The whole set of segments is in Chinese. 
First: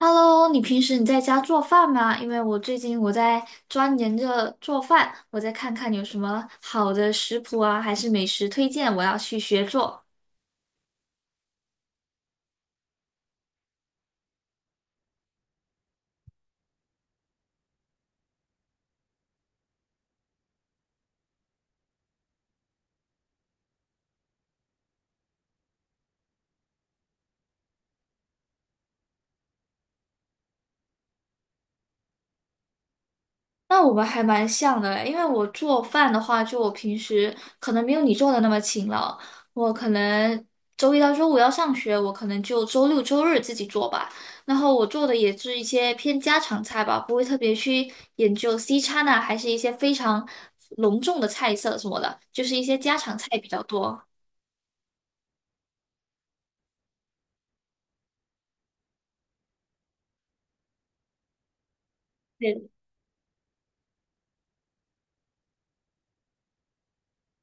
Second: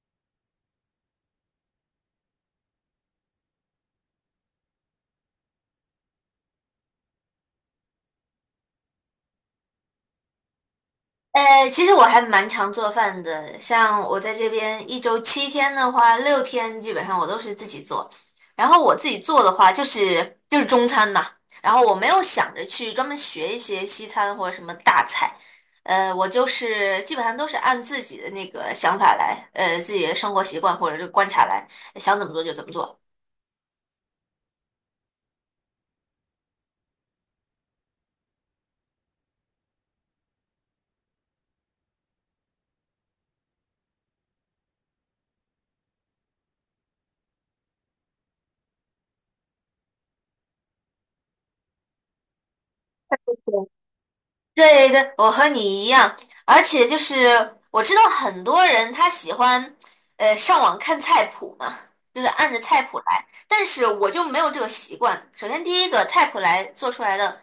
Hello，你平时在家做饭吗？因为我最近在钻研着做饭，我再看看有什么好的食谱啊，还是美食推荐，我要去学做。其实我还蛮常做饭的，像我在这边一周七天的话，六天基本上我都是自己做。然后我自己做的话，就是中餐嘛。然后我没有想着去专门学一些西餐或者什么大菜，我就是基本上都是按自己的那个想法来，自己的生活习惯或者是观察来，想怎么做就怎么做。那我们还蛮像的，因为我做饭的话，就我平时可能没有你做的那么勤劳，我可能周一到周五要上学，我可能就周六周日自己做吧。然后我做的也是一些偏家常菜吧，不会特别去研究西餐啊，还是一些非常隆重的菜色什么的，就是一些家常菜比较多。对对，我和你一样，而且就是我知道很多人他喜欢，上网看菜谱嘛，就是按着对。菜谱来，但是我就没有这个习惯。首先，第一个菜谱来做出来的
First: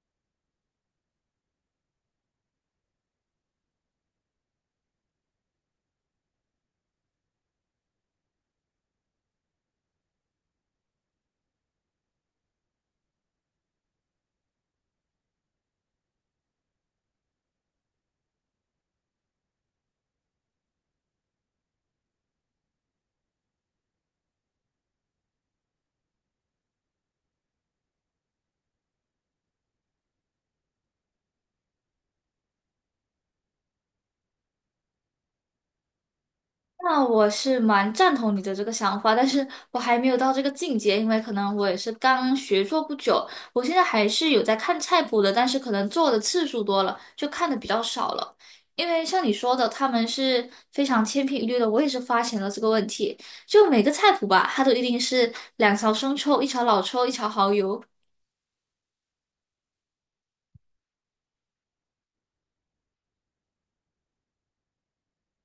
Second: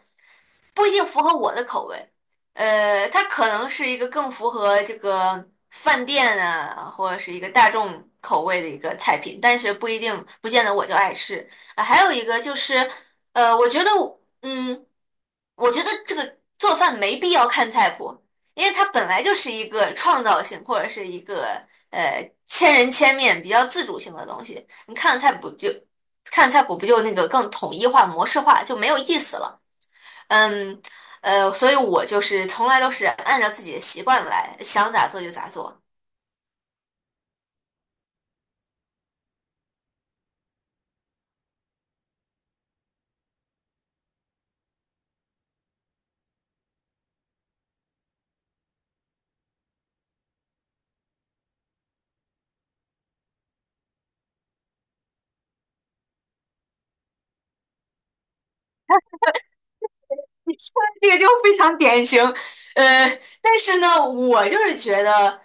不一定符合我的口味，它可能是一个更符合这个饭店啊，或者是一个大众口味的一个菜品，但是不一定不见得我就爱吃。啊，还有一个就是，我觉得我我觉得这个做饭没必要看菜谱，因为它本来就是一个创造性或者是一个千人千面、比较自主性的东西。你看菜谱就看菜谱不就那个更统一化、模式化，就没有意思了。嗯，所以我就是从来都是按照自己的习惯来，想咋做就咋做。那我是蛮赞同你的这个想法，但是我还没有到这个境界，因为可能我也是刚学做不久，我现在还是有在看菜谱的，但是可能做的次数多了，就看的比较少了。因为像你说的，他们是非常千篇一律的，我也是发现了这个问题。就每个菜谱吧，它都一定是两勺生抽、一勺老抽、一勺蚝油，你说的这个就非常典型，但是呢，我就是觉得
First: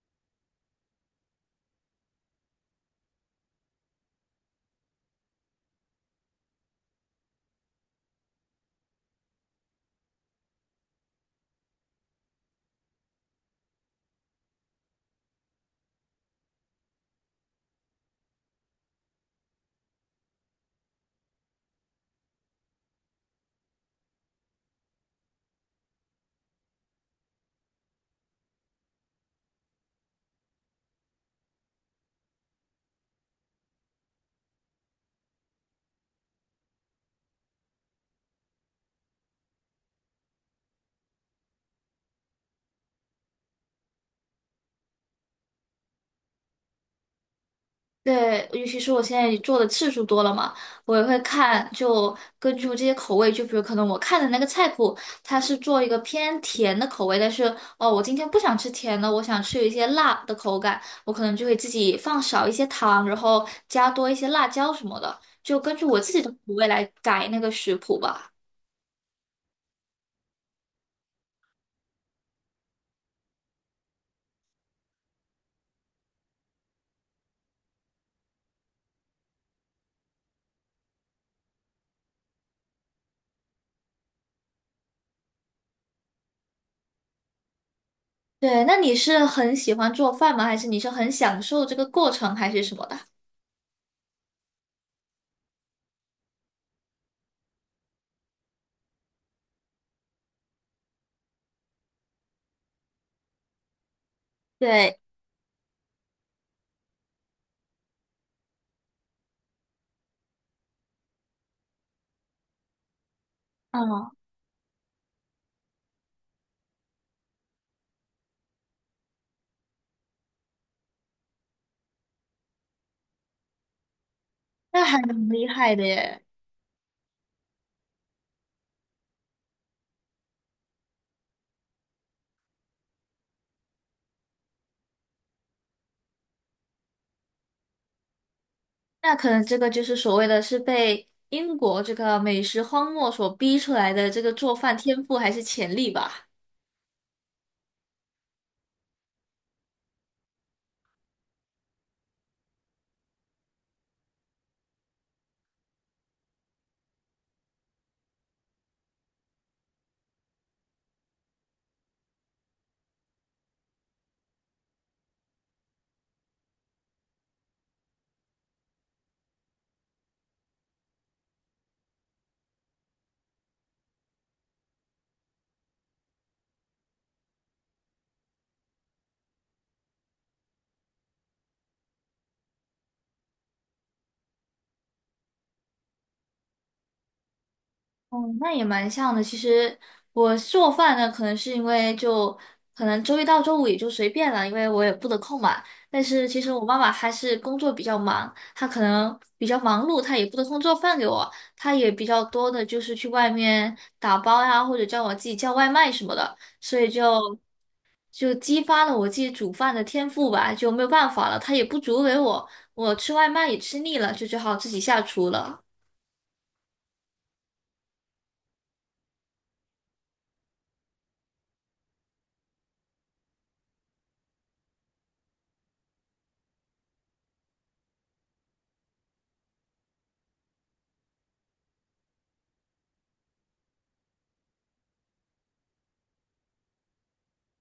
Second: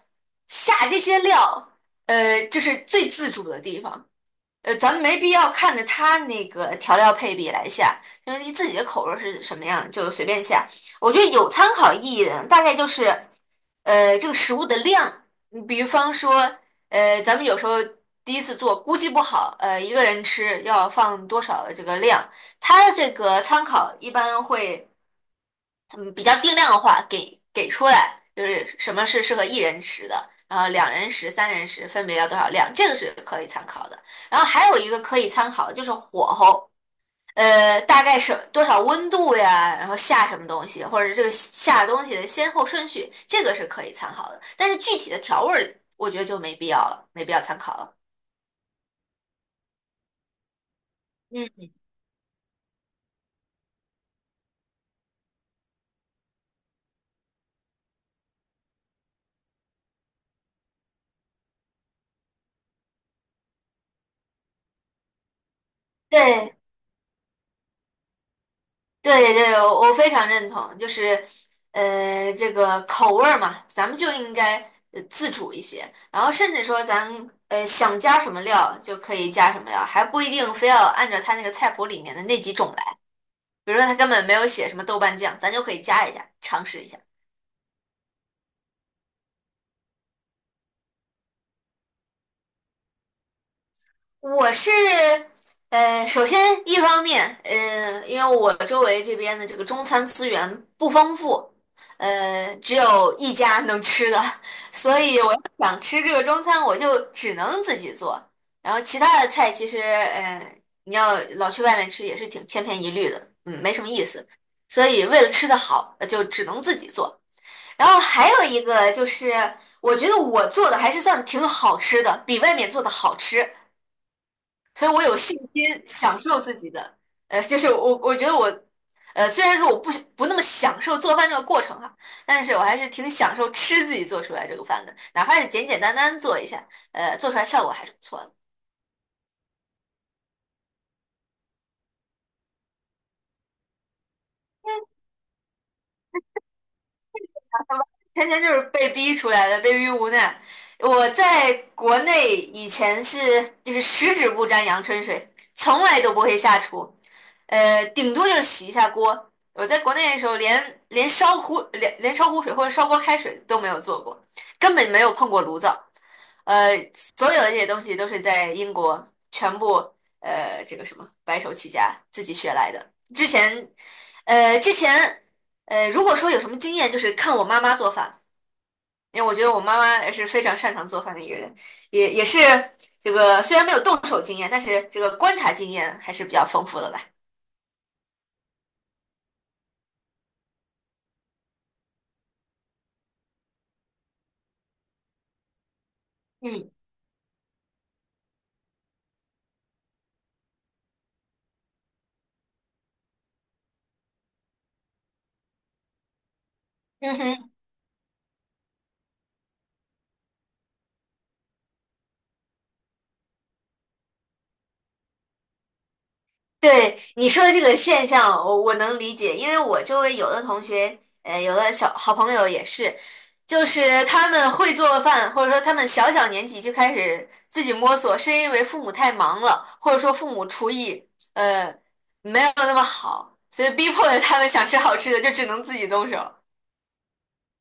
下这些料，就是最自主的地方。咱们没必要看着他那个调料配比来下，因为你自己的口味是什么样就随便下。我觉得有参考意义的大概就是，这个食物的量，你比方说，咱们有时候第一次做估计不好，一个人吃要放多少这个量，它这个参考一般会。嗯，比较定量的话，给出来，就是什么是适合一人食的，然后两人食、三人食分别要多少量，这个是可以参考的。然后还有一个可以参考的就是火候，大概是多少温度呀，然后下什么东西，或者是这个下东西的先后顺序，这个是可以参考的。但是具体的调味儿，我觉得就没必要了，没必要参考了。对，尤其是我现在做的次数多了嘛，我也会嗯，看，就根据这些口味，就比如可能我看的那个菜谱，它是做一个偏甜的口味，但是哦，我今天不想吃甜的，我想吃一些辣的口感，我可能就会自己放少一些糖，然后加多一些辣椒什么的，就根据我自己的口对。味来改那个食谱吧。对对，我非常认同，就是，这个口味儿嘛，咱们就应该自主一些，然后甚至说咱想加什么料就可以加什么料，还不一定非要按照他那个菜谱里面的那几种来，比如说他根本没有写什么豆瓣酱，咱就可以加一下，尝试一下。对，那你是很喜欢做饭吗？还是你是很享受这个过程，还是什么的？我是，首先一方面，因为我周围这边的这个中餐资源不丰富，只有一家能吃的，对，所以我要想吃这个中餐，我就只能自己做。然后其他的菜其实，你要老去外面吃也是挺千篇一律的，嗯，没什么意嗯，思。所以为了吃的好，就只能自己做。然后还有一个就是，我觉得我做的还是算挺好吃的，比外面做的好吃。那所以还我有蛮信厉害心的享耶。受自己的。就是我我觉得我，虽然说我不那么享受做饭这个过程哈，但是我还是挺享受吃自己做出来这个饭的，哪怕是简简单单做一下，做出来效果还是不错的。那可能这个就是所谓的是被英国这个美食荒漠所逼出来的这个做饭天赋还是潜力吧。天天就是被逼出来的，被逼无奈。我在国内以前是就是十指不沾阳春水，从来都不会下厨，顶多就是洗一下锅。我在国内的时候连烧壶水或者烧锅开水都没有做过，根本没有碰过炉灶。所有的这些东西都是在英国全部这个什么白手起家自己学来的。之前，之前如果说有什么经验，就是看我妈妈做饭。因为我觉得我妈妈也是非常擅长做饭的一个人，也是这个虽然没有动手经验，但是这个观察经验还是比较丰富的吧。嗯，那也蛮像的。其实我做饭呢，可能是因为就可能周一到周五也就随便了，因为我也不得空嘛。但是其实我嗯妈妈还是工作比较忙，她可能比较忙碌，她也不得空做饭给我，她也比较多的就是去外面打包呀，或者叫我自己叫外卖什么的，所以嗯就。哼，就激发了我自己煮饭的天赋吧，就没有办法了，他也不煮给我，我吃外卖也吃腻了，就只好自己下厨了。对你说的这个现象，我能理解，因为我周围有的同学，有的小好朋友也是，就是他们会做饭，或者说他们小小年纪就开始自己摸索，是因为父母太忙了，或者说父母厨艺呃没有那么好，所以逼迫着他们想吃好吃的，就只能自己动手。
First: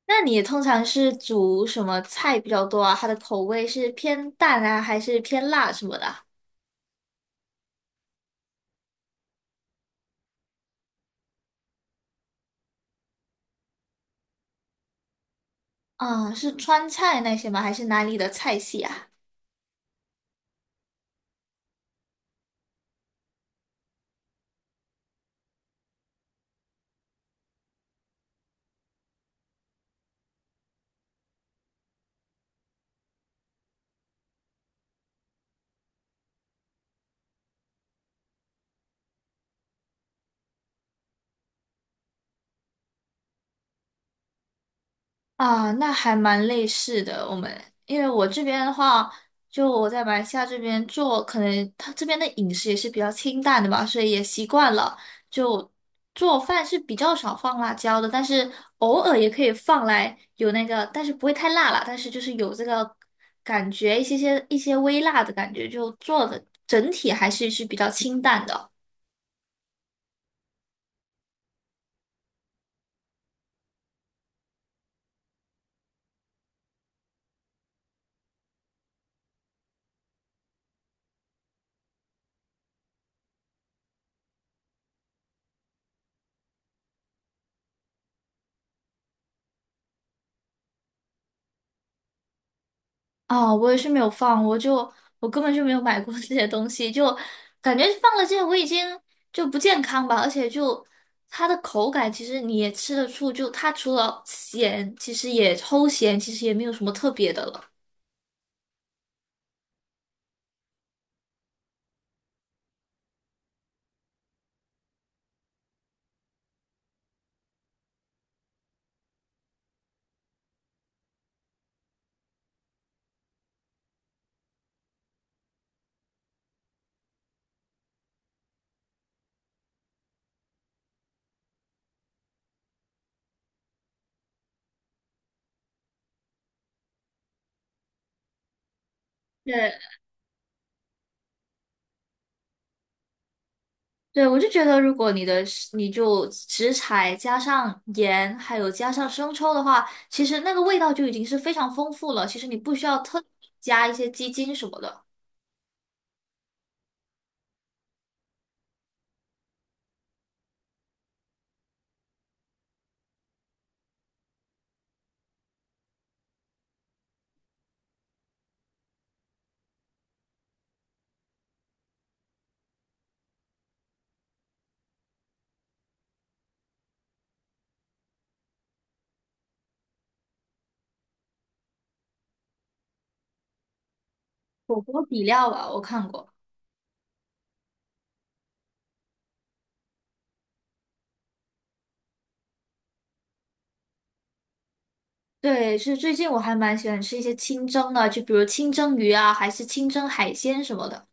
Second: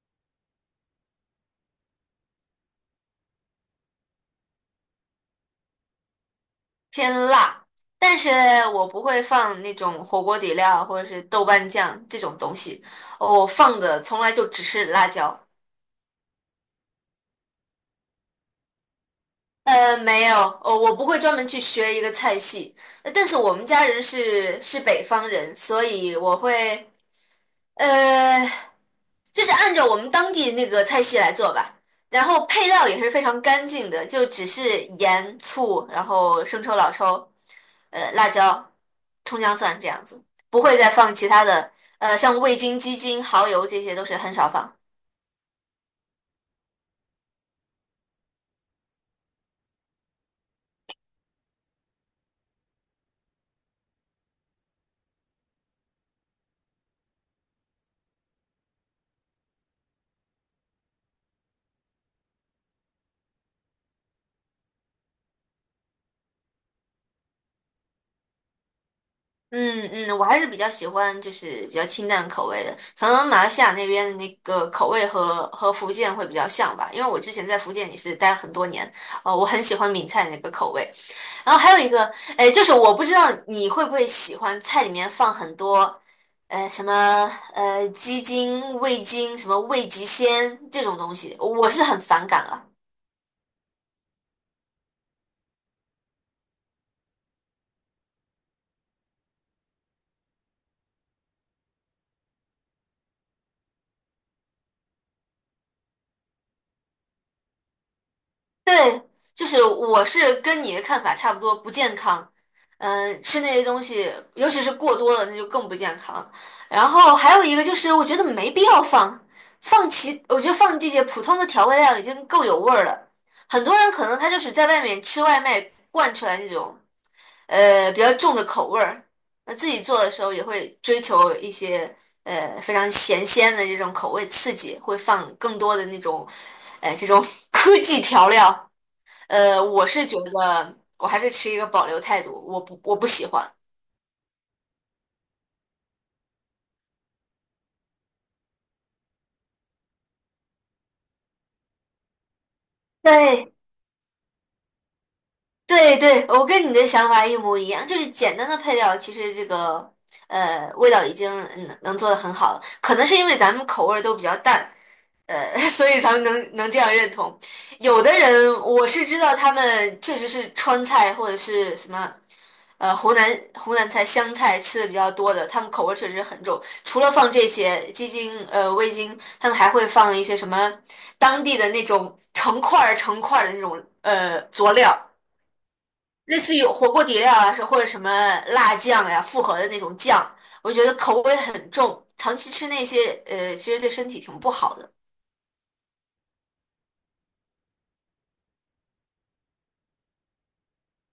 那你通常是煮什么菜比较多啊？它的口味是偏淡啊，还是偏辣什么的啊？偏辣，但是我不会放那种火锅底料或者是豆瓣酱这种东西，我放的从来就只是辣椒。嗯，是川菜那些吗？还是哪里的菜系啊？没有，哦，我不会专门去学一个菜系，但是我们家人是北方人，所以我会。呃，就是按照我们当地那个菜系来做吧，然后配料也是非常干净的，就只是盐、醋，然后生抽、老抽，辣椒、葱姜蒜这样子，不会再放其他的，像味精、鸡精、蚝油这些都是很少放。啊，那还蛮类似的。我们因为我这边的话，就我在马来西亚这边做，可能他这边的饮食也是比较清淡的吧，所以也习惯了。就做饭是比较少放辣椒的，但是偶尔也可以放来有那个，但是不会太辣啦，但是就是有这个感觉，一些微辣的感觉，就做的整体还是比较清淡的。嗯嗯，我还是比较喜欢就是比较清淡口味的，可能马来西亚那边的那个口味和福建会比较像吧，因为我之前在福建也是待了很多年，我很喜欢闽菜那个口味。然后还有一个，哎，就是我不知道你会不会喜欢菜里面放很多，什么鸡精、味精、什么味极鲜这种东西，我是很反感了。哦，我也是没有放，我根本就没有买过 这些东西，就感觉放了这些我已经就不健康吧，而且就它的口感其实你也吃得出，就它除了咸，其实也齁咸，其实也没有什么特别的了。对，就是我是跟你的看法差不多，不健康。嗯、吃那些东西，尤其是过多了，那就更不健康。然后还有一个就是，我觉得没必要放，我觉得放这些普通的调味料已经够有味儿了。很多人可能他就是在外面吃外卖惯出来那种。比较重的口味儿。那自己做的时候也会追求一些非常咸鲜的这种口味刺激，会放更多的那种这种 科技调料。对，我是觉得我还是持一个保留态度，我不喜欢。对，我就觉得如果你就食材加上盐，还有加上生抽的话，其实那个味道就已经是非常丰富了，其实你不需要特对加一些鸡精什么的，对对，我跟你的想法一模一样，就是简单的配料，其实这个味道已经能做得很好了，可能是因为咱们口味儿都比较淡，所以咱们能这样认同。有的人我是知道，他们确实是川菜或者是什么，呃，湖南湖南菜、湘菜吃的比较多的，他们口味确实很重。除了放这些鸡精、味精，他们还会放一些什么当地的那种成块儿的那种佐火料，锅底料吧，我看过。类似于火锅底料啊，是或者什么辣酱呀、复合的那种酱，我觉得口味很重，长期吃那些其实对身体挺不好的。对，是最近我还蛮喜欢吃一些清蒸的，就比如清蒸鱼啊，还是清蒸海鲜什么的。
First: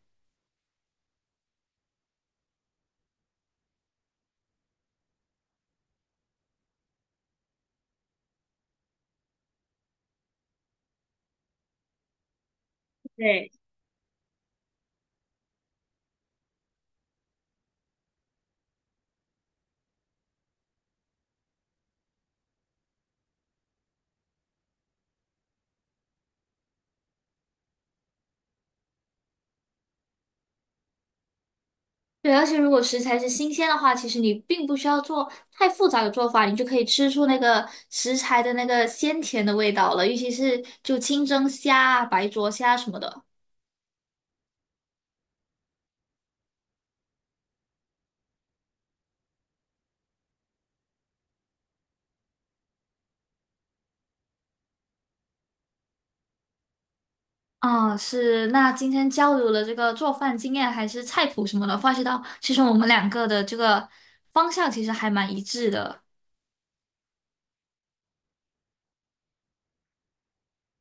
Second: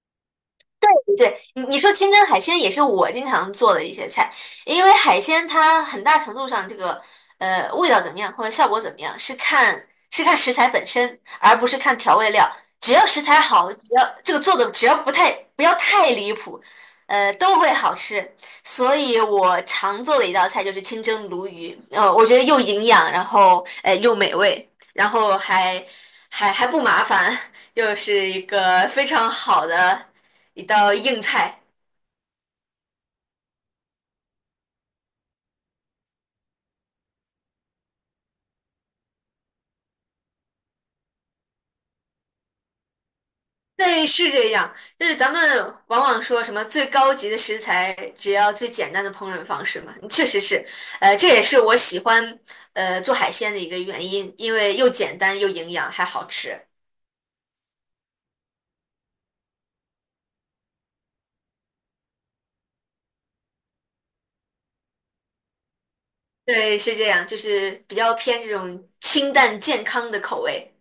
对，你你说清蒸海鲜也是我经常做的一些菜，因为海鲜它很大程度上这个味道怎么样或者效果怎么样是看食材本身，而不是看调味料。只要食材对，好，只要这个做的只要不太不要太离谱，都会好吃。所以我常做的一道菜就是清蒸鲈鱼，我觉得又营养，然后又美味，然后还不麻烦，又是一个非常好的。一道硬菜。对，而且如果食材是新鲜的话，其实你并不需要做太复杂的做法，你就可以吃出那个食材的那个鲜甜的味道了。尤其是就清蒸虾啊、白灼虾什么的。对，是这样。就是咱们往往说什么最高级的食材，只要最简单的烹饪方式嘛，确实是。这也是我喜欢做海鲜的一个原因，因为又简单又营养还好吃。啊，是。那今天交流了这个做饭经验还是菜谱什么的，发现到其实我们两个的这个方向其实还蛮一致的。对，是这样，就是比较偏这种清淡健康的口味。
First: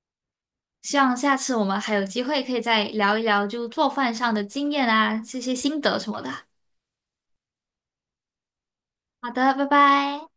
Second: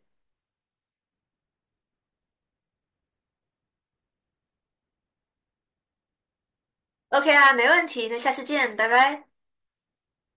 希望下次我们还有机会可以再聊一聊，就做饭上的经验啊，这些心得什么的。OK 啊，没问题，那下次见，拜拜。好的，拜拜。